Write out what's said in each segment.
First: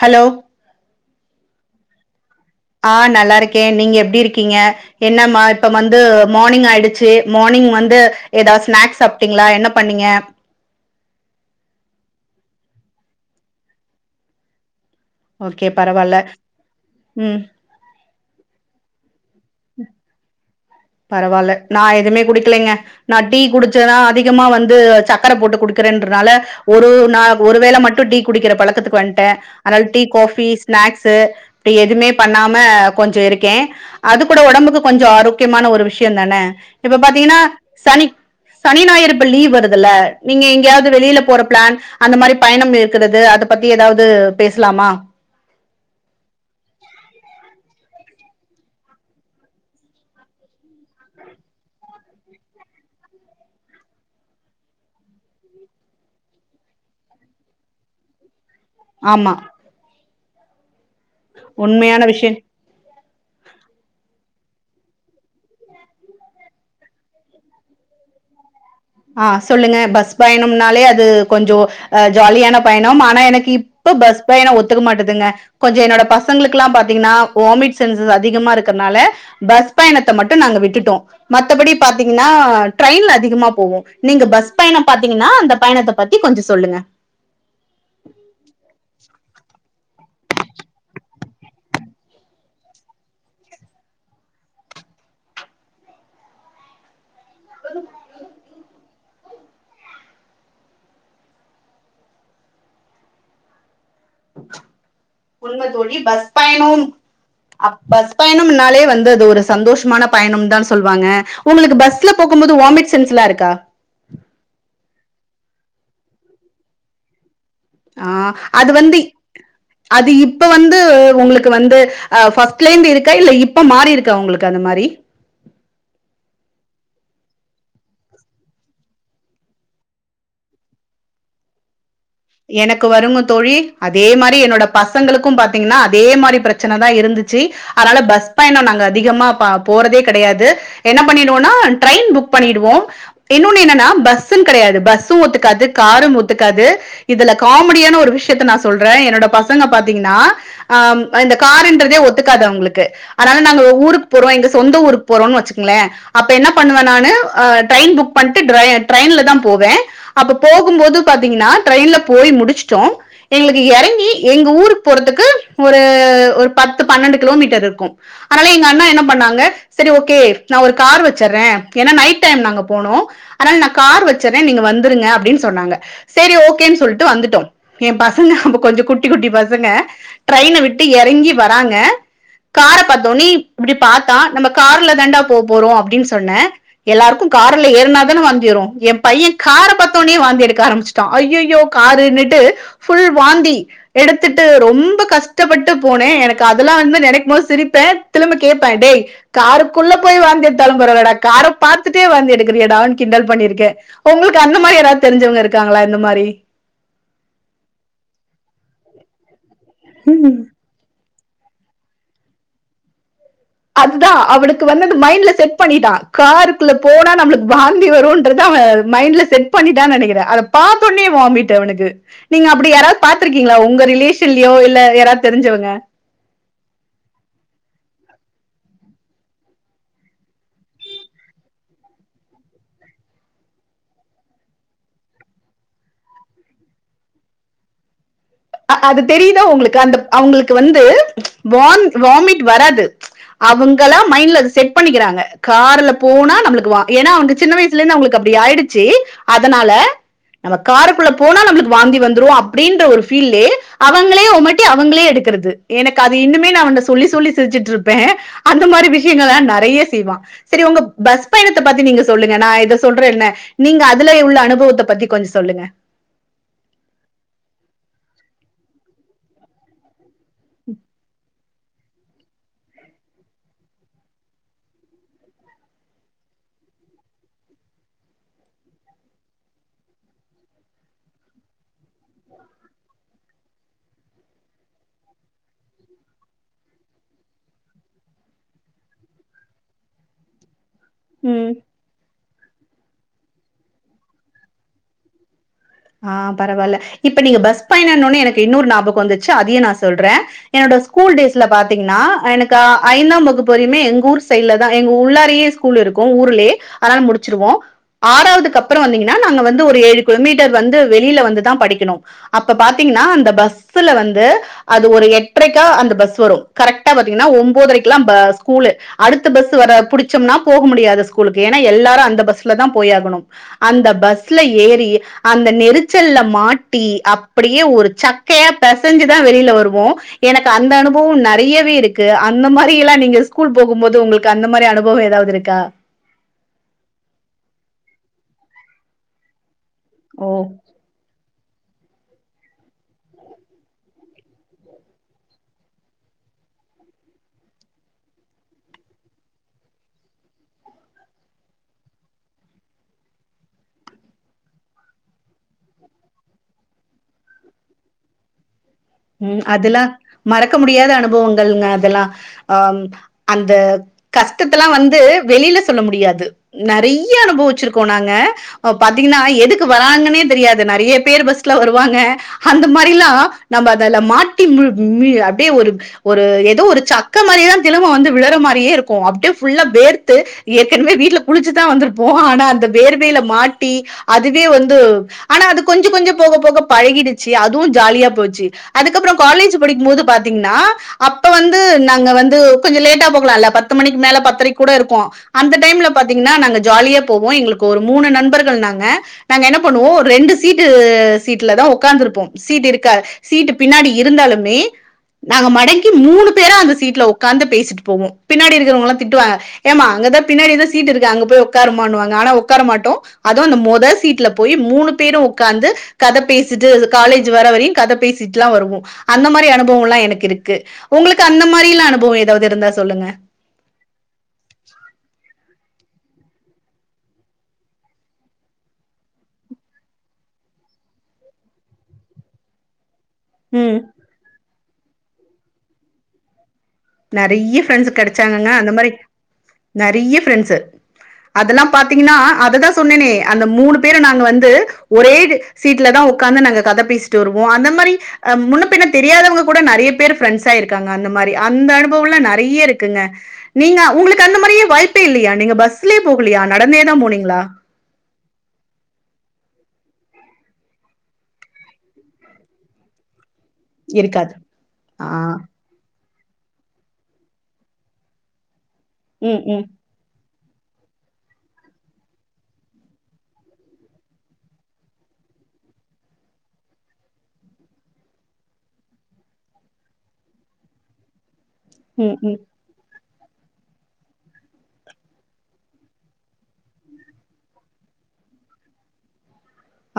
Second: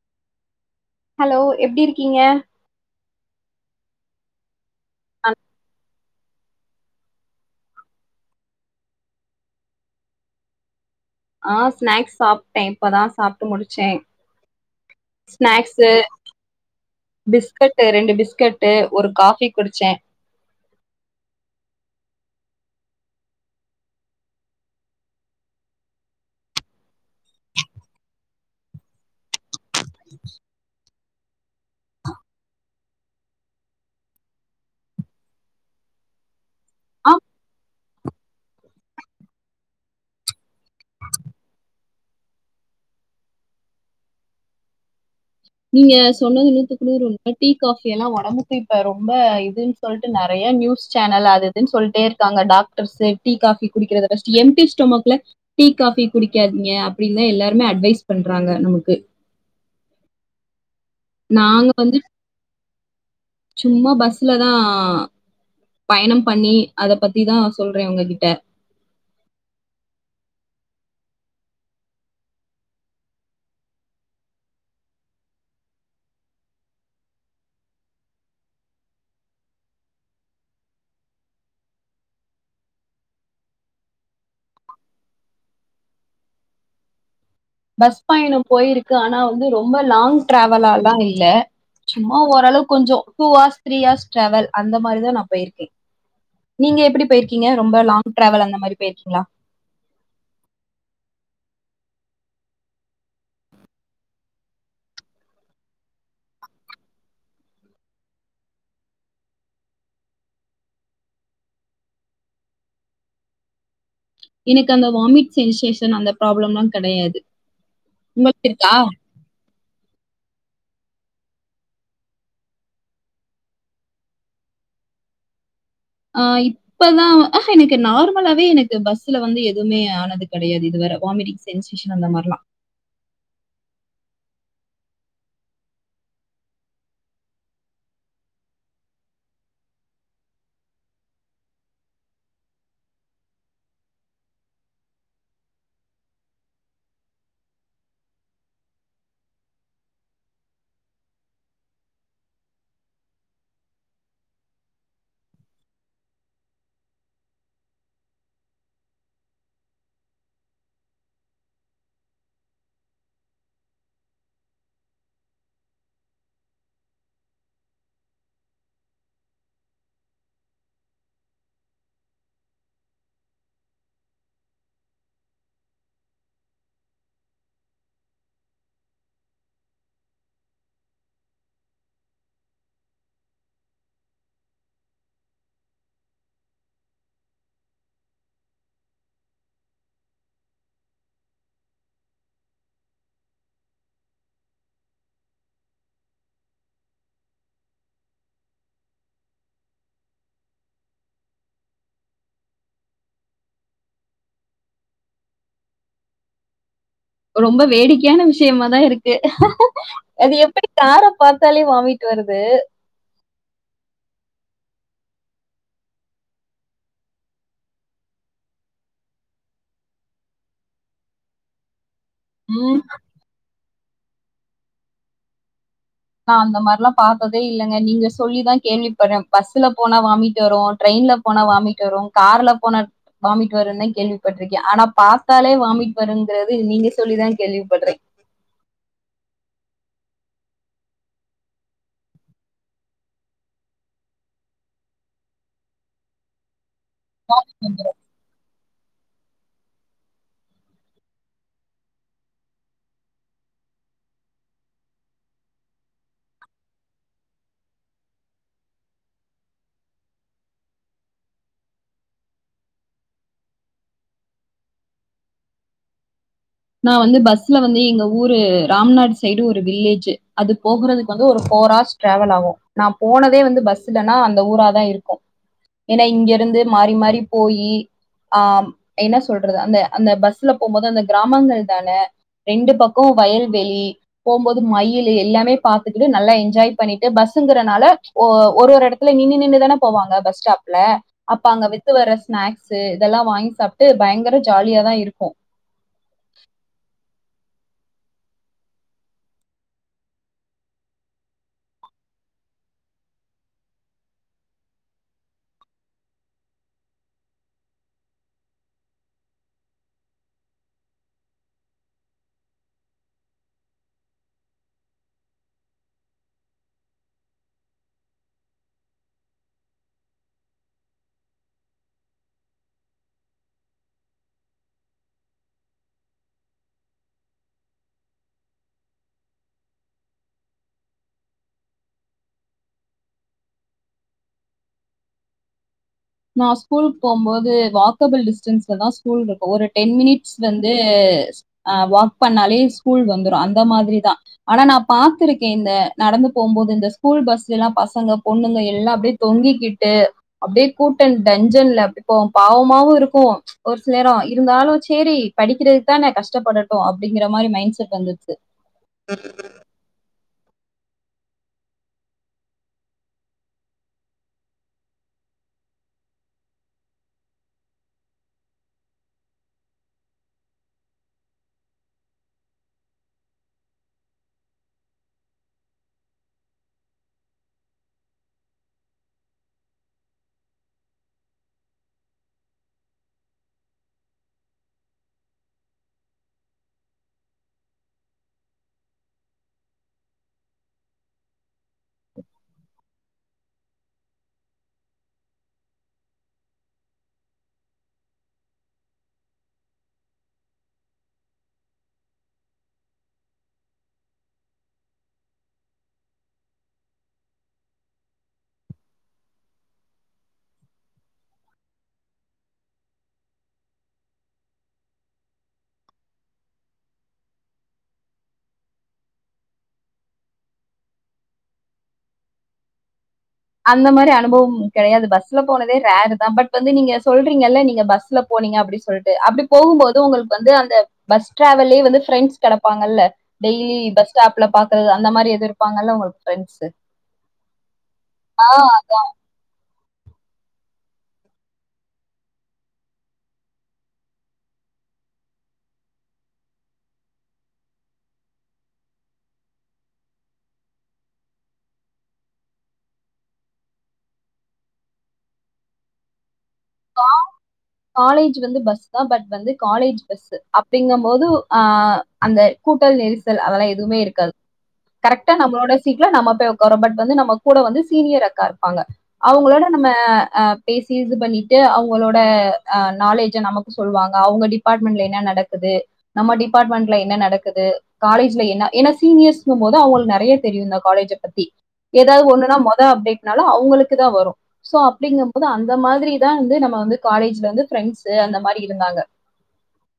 Hello hello எப்டி இருக்கீங்க ஆ நல்லா இருக்கே நீங்க எப்டி இருக்கீங்க என்னாம்மா இப்ப வந் து மார்னிங் ஆயிடுச்சு மார்னிங் வந்து ஏதா ஸ்நாக்ஸ் சாப்ட்டீங்களா என்ன பண்ணீங்க ஆ ஸ்நாக்ஸ் சாப்ட்டே இப்பதா சாப்ட்டு முடிச்சே ஓகே ஸ்நாக்ஸ்ஸு பரவால்ல. ம். பிஸ்கெட்டு ரெண்டு பிஸ் கெட்டு ஒரு கா ஃபி குடிச்சே பரவால்ல நா எதுமே குடிக்கலைங்க நா டீ குடிச்சுதா அதிகமா வந்து சக்கர போட்டு குடுக்குறேன்றனால ஒரு நா ஒரு வேள மட்டு டீ குடிக்கிற பழக்கத்துக்கு வந்ட்டே அதாது டீ காஃபி ஸ்நாக்ஸ் ஸு இப்டி எதுமே பண்ணாம கொஞ்சோ இருக்கே அது கூட ஒடம்புக்கு கொஞ்சோ ஆரோ க்கியமான ஒரு விஷ்யோ தானே இப்ப ஆ பாத்தீங்கன்னா சனி சனி ஞாயறு இப்ப லீவ் வருதுல்ல நீங்க எங்கேயாது வெளில போற ப்ளான் அந்த மாரி பயணம் இருக்குறது அத பத்தி ஏதாவது பேச்லாமா நீங்க சொன்னது நூத்துக்கு நூறு உண்ம டீ காஃபி எல்லா ஒடம்புக்கு இப்ப ரொம்ப இதுன்னு சொல்ட்டு நெறைய நியூஸ் சேனல் அது இதுன்னு சொல்ட்டே இருக்காங்க டாக்டர்ஸ்ஸு டீ காஃபி குடிக்றத ஃபஸ்ட்டு எம் டி ஸ்டொமக்ல டீ காஃபி குடிக்காதிங்க அப்டின்தா எல்லாருமே அட்வைஸ் பண்றாங்க நமக்கு ஆமா நாங்க வந்து உண்மையான விஷ்யோ சும்மா பஸ்ல தா பயணம் பண்ணி அத பத்திதா சொல்றே உங்ககிட்ட ஆ சொல்லுங்க பஸ் பயணம்னாலே அது கொஞ்சோ ஆ ஜாலியான பயணம் ஆனா எனக்கு இப்ப பஸ் பயணோ ஒத்துக்க மாட்டதுங்க கொஞ்சோ என்னோட பசங்களுக்குல்லா பாத்தீங்கன்னா வாமிட் சென்சஸ் அதிகமா இருக்குறனால பஸ் பயணத்த மட்டு நாங்க விட்டுட்டோ மத்தபடி பாத்தீங்கன்னா ட்ரெயின்ல அதிகமா போவோ நீங்க பஸ் பயணம் பாத்தீங்கன்னா அந்த பயணத்த பத்தி கொஞ்சோ சொல்லுங்க பஸ் பயணம் போயிருக்கே ஆனா வந்து ரொம்ப லாங் ட்ராவலால்லா இல்ல சும்மா ஓரளவு கொஞ்சோ two hours three hours travel அந்த மாரிதா நா போய்ருக்கே நீங்க எப்டி போய்ருக் கீங்க ரொம்ப லாங் ட்ராவல் அந்த மாரி போய் இருக்கிங்ளா உண்ம தோழி பஸ் பயணோ அ பஸ் பயணம்னாலே வந்து அது ஒரு சந்தோஷமான பயணம் தா சொல்லுவாங்க உங்களுக்கு பஸ்ல போகும்போது வாமிட் சென்ஸ்லா இருக்கா எனக்கு அந்த வாமிட் சென்சேஷன் அந்த ப்ராப்ளம்லா கெடையாது ஆ உங்களுக்கு அது இருக்கா வந்து அது இப்ப வந்து உங்களுக்கு வந்து ஆ ஃபஸ்ட்லேந்து இருக்கா இல்ல இப்ப மாறி இருக்கா உங்களுக்கு அந்த மாரி ஆ இப்ப தா ஆஹ்ஹா எனக்கு நார்மலாவே எனக்கு பஸ்ல வந்து எதுவுமே ஆனது கெடையாது இதுவர வாமிட்டிங் சென்சேஷன் அந்த மாரிலா எனக்கு வருங்க தோழி அ தே மாரி என்னோட பசங்களுக்கு பாத்தீங்கன்னா அதே மாரி பிரச்சன தா இருந்துச்சு அதனால பஸ் பயணோ நாங்க அதிகமா ப போறதே கெடையாது என்ன பண்ணிடுவோனா ட்ரெயின் புக் பண்ணிடுவோ இன்னொன்னு என்னன்னா பஸ்ஸுனு கெடையாது பஸ்ஸூ ஒத்துக்காது காரு ஒத்துக்காது இதுல காமெடியான ஒரு விஷயத்த நா சொல்றே என்னோட பசங்க பாத்தீங்கன்னா ஆம் இந்த காருன்றதே ஒத்துக்காது அவுங்களுக்கு அதனால நாங்க ஊருக்கு போறோ எங்க சொந்த ஊருக்கு போறோன்னு வச்சுக்கோங்களே அப்ப என்ன பண்ணுவே நானு ஆ ட்ரெயின் புக் பண்ணிட்டு ட்ர ட்ரெயின்ல தா போவே அப்ப போகும்போது பாத்தீங்கன்னா ட்ரெய்ன்ல போய் முடிச்ட்டோ எங்களுக்கு எறங்கி எங்க ஊருக்கு போறதுக்கு ஒரு ஒரு பத்து பன்னெண்டு கிலோமீட்டர் இருக்கு அதனால எங்க அண்ணா என்ன பண்ணாங்க செரி ஓகே நா ஒரு கார் வச்சுறே ஏன்னா நைட் டைம் நாங்க போனோ அதனால நா கார் வச்சுறே நீங்க வந்துருங்க அப்டினு சொன்னாங்க செரி ஓ கேன் சொல்ட்டு வந்துட்டோ எ பசங்க அப்போ கொஞ்சோ குட்டி குட்டி பசங்க ட்ரெயின விட்டு எறங்கி வராங்க கார பாத்தோனே இப்டி பாத்தா நம்ம கார்ல தாண்டா போ போறோ அப்டின்னு சொன்னே எல்லாருக்கு கார்ல ஏறுனாதானே வாந்தி வரு எ பைய கார பாத்தோனே வாந்தி எடுக்க ஆரம்பிச்சுட்டா ஐயோ யோ காருனுட்டு ஃபுல் வாந்தி எடுத்துட்டு ரொம்ப கஷ்டப்பட்டு போனே எனக்கு அதெல்லா வந்து நெனைக்கும் போது சிரிப்பே திரும்ப கேப்பே டேய் காருக்குள்ள போய் வாந்தி எடுத்தாலு பரவால்லடா கார பாத்துட்டே வாந்தி எடுக்குறியேடானு கிண்டல் பண்ணிருக்கே உங்களுக்கு அந்த மாரி ஏதாவது தெரிஞ்சவங்க இருக்காங்களா இந்த மாரி ரொம்ப வேடிக்கையான விஷ்யமாதா இருக்கு ம், அது எப்டி கார பாத்தாலே வாமிட் வருது அதா அவனுக்கு வந்து அந்த மைண்ட்ல செட் பண்ணிட்டா காருக்குள்ள போனா நம்ளுக் வாந்தி வருன்றது அவ மைண்ட்ல செட் பண்ணிட்டான்னு நெனக்குறே அத பாத்தோனே வாமிட் அவனுக்கு நீங்க அப்டி ம் யாராவது பாத்திருக்கீங்களா உ உங்க ரிலேஷன்லயோ இல்ல யாரா தெரிஞ்சவங்க நா அந்த மாரி லா பாத்ததே இல்லங்க நீங்க சொல்லிதா கேள்விப்பட்றே பஸ்ஸூல போனா வாமிட் வரூ ட்ரெயின்ல போனா வாமிட் வரூ கார்ல போனா வாமிட் வரூ தா கேள்விப்பட்டிருக்கே ஆனா பாத்தாலே வாமிட் வரூங்கறது நீங்க சொல்லிதா கேள்விப்பட்றே அது தெரிதா உங்களுக்கு அந்த அவுங்களுக்கு வந்து வா வாமிட் வராது அவுங்களா மைண்ட்ல அத செட் பண்ணிக்கிறாங்க கார்ல போனா நம்மளுக்கு வா ஏன்னா அவுங்க சின்ன வயசுலந்தே அவுங்களுக்கு அப்டி ஆயிடு சி அதனால நம்ம காருக்குள்ள போனா நம்மளுக்கு வாந்தி வந்துரு அப்படின்ற ஒரு ஃபீல் அவங்களே உமட்டி அவங்களே எடுக்குறது எனக்கு அது இன்னுமே நான் உ சொல்லி சொல்லி சிரிச்சுட்டு இருப்பே அந்த மாரி விஷயங்கள்லாம் நெறய செய்வான் செரி உங்க பஸ் பயணத்தை பத்தி நீங்க சொல்லுங்க நான் இத சொல்றே என்ன நீங்க அதுல உள்ள அனுபவத்தை பத்தி கொஞ்சோ சொல்லுங்க நான் வந்து பஸ்ல வந்து எங்க ஊரு ராம்நாடு சைடு ஒரு வில்லேஜு அது போகுறதுக்கு வந்து ஒரு ஃபோர் ஹர்ஸ் டிரவல் ஆகு நான போனதே வந்து பஸ்லனா அந்த ஊரா தான் இருக்கூ ஏன்னா இங்க இருந்து மாரி மாரி போயி ஆ என்ன சொல்றது அந்த அந்த பஸ்ல போம்போது அந்த கிராமங்கள் தான ரெண்டு பக்கம் வயல்வெளி போம்போது மயிலு எல்லாமே பாத்துக்கிட்டு நல்லா என்ஜாய் பண்ணிட்டு பஸ்சுகிறனால ஒரு ஒரு இடத்தல நின்னு நின்னு தான போவாங்க பஸ் ஸ்டாப் ல அப்ப அங்க வித்து வர ஸ்நாக்ஸு இதெல்லா வாங்கி சாப்ட்டு பயங்கர ஜாலியாதா இருக்கூ ஆ பரவால்ல இ ப்ப நீங்க பஸ் பயணம்னோனே எனக்கு இன்னொரு ஞாபகம் வந்துச்சு அதயும் நா சொல்றே என்னோட ஸ்கூல் டேஸ்ல பாத்தீங்கன்னா எனக்கு ஐந்தாம் வகுப்புரியமே எங்க ஊர் சைடல தா எங்க உள்ளாரே ஸ்கூல் இருக்கும் ஊர்லே அத முடிச்சிருவோம் ஆறாவதுக்கு அப்பறோ வந்திங்கனா நாங்க வந்து ஒரு ஏழு கிலோமீட் டர் வந்து வெளில வந்துதான் படிக்கணும் அப்ப பாத்தீங்கன்னா அந்த பஸ்ல வந்து அது ஒரு எட்டரைக்கா அந்த பஸ் வரும் கரெக்டா பாத்தீங்கன்னா ஒன்பதரைக்கு எல்லாம் பஸ் ஸ்கூல் அடுத்த பஸ் வர புடிச்சம்னா போக முடியாது ஏனா எல்லாரும் அந்த பஸ்ல தான் போயாகணு அந்த பஸ்ல ஏறி அந்த நெரிச்சல்ல மாட்டி அப்டியே ஒரு சக்கையா பிசஞ்சுதான் வெளில வருவோ எனக்கு அந்த அனுபவம் நெறயவே இருக்கு அந்த மாரி எல்லாம் நீங்க ஸ்கூல் போகும்போது உங்களுக்கு அந்த மாரி அனுபவோ ஏதாவது இருக்கா நான் ஸ்கூல் போம்போது வாக்கபுள் டிஸ்டன்ஸ்ல தா ஸ்கூல் இருக்கூ ஒரு டென் மினிட்ஸ் ஓ! வந்து அ வாக் பண்ணாலே ஸ்கூல் வந்துரும் அந்த மாரிதா ஆனா நான் பாத்துருக்கே இந்த நடந்து போம்போது இந்த ஸ்கூல் பஸ்ல எல்லாம் பசங்க பொண்ணுங்க எல்லாம் அப்டியே தொங்கிக்கிட்டு அப்படியே கூட்டன் டஞ்சன்ல அப்டிப்போ பாவமாவு இருக்கூ ஒரு சில நேரம் இருந்தாலும் சேரி படிக்கிறதுக்கு தான கஷ்டப்படட்டும் அப்படிங்கிற மாரி மைண்ட் செட் வந்துருச்சு ம் அதெல்லா மரக் றக்க முடியாத அனுபவங்கள்ங்க அதெல்லா அ அந்த கஷ்டத்தல்லா வந்து வெளில சொல்ல முடியாது நெறய அனுபவச்சிருக்கோம் நாங்க பாத்தீங்கன்னா எதுக்கு வராங்கன்னே தெரியாது நெறய பேர் பஸ்ல வருவாங்க அந்த மாரிலா நம்ப அதல மாட்டி அப்படியே ஒரு ஒரு ஏதோ ஒரு சக்க மாரிதான் தினமும் வந்து விழற மாரியே இருக்கும் அப்படியே ஃபுல்லா வேர்த்து ஏற்கனவே வீட்ல குளிச்சுதான் வந்திருப்போம் ஆனா அந்த வேர்வியல மாட்டி அதுவே வந்து ஆனா அது கொஞ்சோ கொஞ்சோ போக போக பழகிடுச்சு அதுவும் ஜாலியா போச்சு அதுக்கப்பறம் காலேஜ் படிக்கும் போது பாத்தீங்கன்னா அப்ப வந்து நாங்க வந்து கொஞ்சோ லேட்டா போக்கலாம்ல்ல பத்து மணிக்கு மேல பத்தரைக்கு கூட இருக்கோம் அந்த டைம்ல பாத்தீங்கன்னா நாங்க ஜாலியா போவோ எங்களுக்கு ஒரு மூணு நண்பர்கள் நாங்க நாங்க என்ன பண்ணுவோ ரெண்டு சீட்டு சீட்லதா உட்கார்ந்து இருப்போம் சீட் இருக்க சீட்டு பின்னாடி இருந்தாலுமே நாங்க மடக்கி மூணு பேர அந்த சீட்ல உட்காந்து பேசிட்டு போவோ பின்னாடி இருக்கிறவங்கல்லா திட்டுவாங்க ஏமா அங்கதான் பின்னாடிதான் சீட் இருக்கு அங்க போய் உட்காருமானு வாங்க ஆனா உட்கார மாட்டோ அதுவு அந்த மொத சீட்ல போய் மூணு பேரு உட்காந்து கத பேசிட்டு காலேஜ் வர வரையு கத பேசி ட்டுல வருவோ அந்த மாரி அனுபவம்ல்லா எனக்கு இருக்கு உங்களுக்கு அந்த மாரிலா அனுபவோ ஏதாவது இருந்தா சொல்லுங்க அந்த மாரி அனுபவோ கெடயாது பஸ்ல போனதே ரேரு தான் பட் வந்து நீங்க சொல்றீங்கல்ல நீங்க பஸ்ல போனீங்க அப்டின்னு சொல்லிட்டு அப்டி போகும்போது உங்களுக்கு வந்து அந்த பஸ் டிரவல்லே வந்து பிரெண்ட்ஸ் கெடப்பாங்கல்ல ம் டெய்லியு பஸ் ஸ்டாப்ல பாக் அந்த மாரி எதோ இருப்பாங்கல்ல உங்களுக்கு பிரெண்ட்ஸ் நெறய ஃரெண்ட்ஸ் கெட ச்சாங்கங்க அந்த மாரி நெறய ஃப்ரெண்ட்ஸு அதெல்லாம் பாத்தீங்கன்னா அது தான் சொன்னேனே அந்த மூணு பேரு நாங்க வந்து ஒரே சீட்லதா உட்காந்து நாங்க கத பேசிட்டு வருவோ அந்த மாரி முன்ன பின்ன தெரியாதவங்க கூட நெறய பேர் ஃப்ரெண்ட்ஸா இருக்காங்க அந்த மாரி அந்த அனுபவம்ல நெறய இருக்குங்க நீங்க உங்களுக்கு அந்த மாரியே வாய்ப்பே இல்லையா நீங்க பஸ்லேயே போகலயா நடந்தே தா போனிங்ளா காலேஜ் வந்து பஸ் தான் பட் வந்து காலேஜ் பஸ் அப்டிங்கூ போது அந்த கூட்டல் நெரி அதெல்லா எதுவுமே இருக்காது ஆ கரெக்டா நம்மளோட சீட் ல நம்ம போய் உட்காரோ பட் வந்து நம்ம கூட வந்து சீனியர் அக்கா இருப்பாங்க ம் அவுங்களோட ம் நம்ம அ பேசி இது பண்ணி ட்டு அவங்களோட அ நாலேஜ நமக்கு சொல்லுவாங்க அவங்க டிபார்ட்மெண்ட்ல என்ன நடக்குது நம்ம டிபார்ட்மெண்ட்ல என்ன நடக்குது காலேஜ்ல என்ன ஏன்னா சீனியர்ஸ்ங்கும் போது அவங்களுக்கு நெறய தெரியு இந்த காலேஜ பத்தி ம் ஏதாவது ம் ஒண்ணுன்னா மொத அப்டேட் னால அவங்களுக்கு தா வரு சோ அப்டிங்கும் போது அந்த மாதிரி தா வந்து நம்ம வந்து காலேஜ்ல வந்து பிரெண்ட்ஸு அந்த மாரி இருந்தாங்க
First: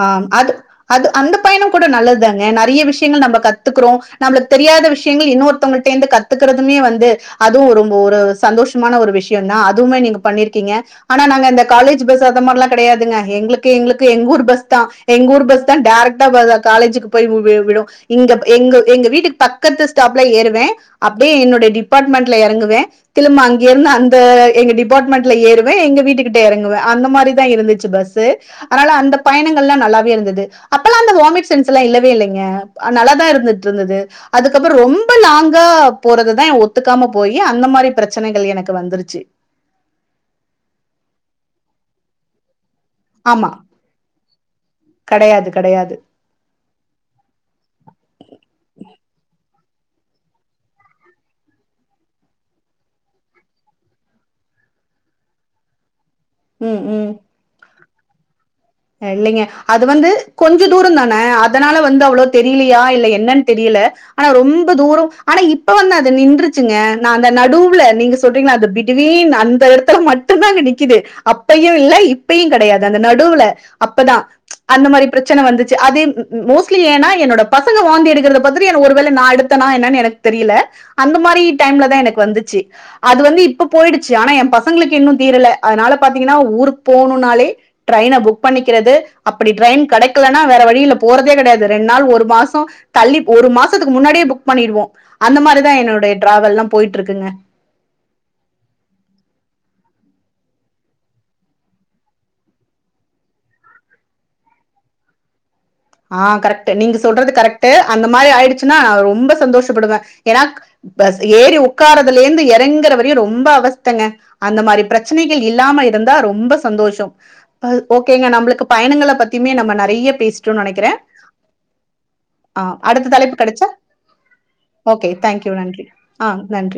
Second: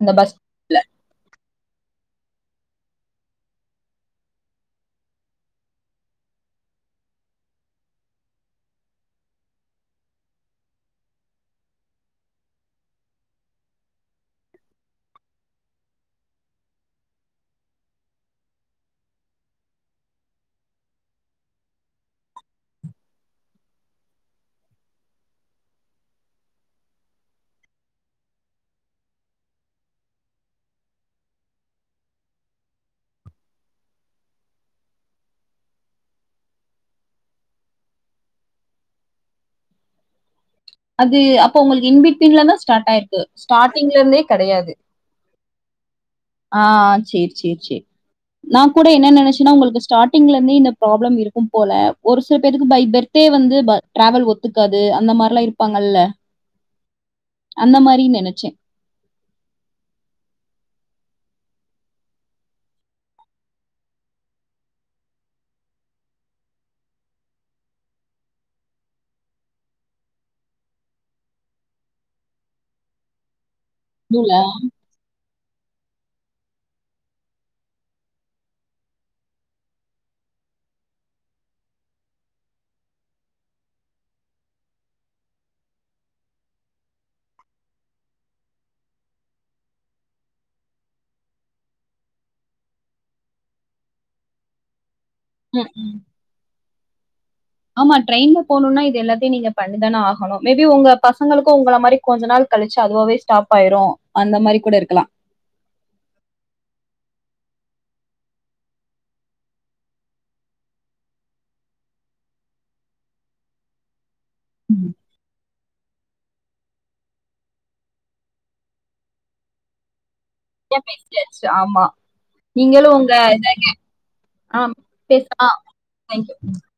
இந்த ஆம் பஸ் அது அது அந்த பயணம் கூட நல்லதுதா நெறய விஷயங்கள் நம்ம கத்துக்கிறோம் நம்மளுக்கு தெரியாத விஷயங்கள் இன்னொருத்தவங்கள்ட்ட இருந்து கத்துக்கறதுமே வந்து அதுவு ஒரு ரொம்ப சந்தோஷமான ஒரு விஷயந்தா அதுவுமே நீங்க பண்ணிருக்கீங்க ஆனா நாங்க இந்த காலேஜ் பஸ் அ மாரிலா கெடையாதுங்க எங்களுக்கு எங்களுக்கு எங்கூர் பஸ் தா எங்க ஊர் பஸ் தா டேரக்டா வா காலேஜுக்கு போய் வ் வ விடும் ங்க எ எங்க வீட்டுக்கு பக்கத்து ஸ்டாப்ல ஏறுவே அப்டியே என்னுடைய டிபார்ட்மெண்ட்ல எறங்குவே திரும்ப அங்க இருந்து அந்த எங்க டிபார்ட்மெண்ட்ல ஏறுவே எங்க வீட்டு கிட்ட எறங்குவே அந்த மாரிதா இருந்துச்சு பஸ் அதனால அந்தப் பயணங்கள்லா நல்லாவே இருந்தது அப்பல்லா அந்த வாமிட் சென்ஸ் எல்லா இல்லவே இல்லைங்க அது நல்லாதா இருந்துட்ருந்தது அதுக்கப்புற ரொம்ப லாங்கா போறததா எ ஒத்துக்காம போயி அந்த மாரி பிரச்சனைகள் எனக்கு வந்துருச்சு அது அப்ப உங்களுக்கு இன்பிட்வீன்ல தா ஸ்டார்ட்டாருக்கு ஆமா. ஸ்டாட்டிங்ல இருந்தே கெடையாது கிடையாது, கிடையாது. ஆ சேர் சேர் சேர் நா கூட என்ன நெனைச்சுன்னா உங்களுக்கு ஸ்டார்டிங்ல இருந்தே இந்த ப்ராப்ளம் இருக்கும் போல ஒரு சில பேருக்கு பை பெர்தே வந்து ப டிராவல் ஒத்துக்காது அந்த மாரிலா இரு பாங்கல்ல ம் ம் அந்த மாரி நெனச்சே அ இல்லைங்க அது வந்து கொஞ்ச தூரந்தான அதனால வந்து அவ்வளவு தெரியலையா இல்ல என்னன் தெரியல ஆனா ரொம்ப தூரோ ஆனா இப்ப வந்து அது நின்றுச்சுங்க நா அந்த நடுவுல நீங்க சொல்றீங்களா அந்த பிட்வீன் அந்த எடத்துல மட்டுந்தாங்க நிக்குது அப்பையு இல்ல இப்பையு கெடையாது அந்த நடுவுல அப்பதா இதுல அந்த மாரி ப்ரச் பிரச்சன வந்துச்சு அதே ம் ம் மோஸ்ட்லி ஏன்னா என்னோட பசங்க வாந்தி எடுக்குரத பாத்துட்டு எனக்கு ஒருவேள நா எடுத்தனா என்னனு எனக்கு தெரியல அந்த மாரி டைம் ல தான் எனக்கு வந்துச்சி அது வந்து இப்ப போய்டுச்சு ஆனா ஏ பசங்களுக்கு இன்னு தீரல அதனால பாத்தீங்கன்னா ஊருக்கு போனும்நாளே ட்ரெய்ன புக் பண்ணிக்கிறது அப்படி ட்ரெயின் கெடைக்கலன்னா வேற வழியில போறதே கெடயாது ரெண்டு நாள் ஒரு மாச தள்ளி ஒரு மாசத்துக்கு முன்னாடியே புக் பண்ணிடுவோ ம் ம் ஆமா ட்ரெயின்ல போணும்னா இது எல்லாத்தையு நீங்க பண்ணிதான ஆகணு மேபி உங்க பசங்களுக்கு உங்கள மாரி கொஞ்ச நாள் கழிச்சு அதுவாவே ஸ்டாப் ஆயிரு அந்த மாரி கூட இருக்கலா ஆ கரெக்ட் நீங்க சொல்றது கரெக்ட் அந்த மாரி ஆயிடுச்சுன்னா ரொம்ப சந்தோஷப்படுவே ஏன்னா க ஏறி ஒக்காரதுல இருந்து இறங்குற வரையு ரொம்ப அவஸ்தங்க அந்த மாரி ம். பிரச்சனைகள் இல் இல்லாம இருந்தா ரொம்ப சந்தோஷ ஓகேங்க நம்மளுக்கு பயணங்கள பத்தியுமே நம்ம நெறைய பேசி நெறையா பேசியாச்சி ஆமா ஆ, நீங்களு அடுத்த உங்க தலைப்பு கிடைச்சா இதா அம் ஓகே பே அ தேங்க்யூ நன்றி ஆ நன்றி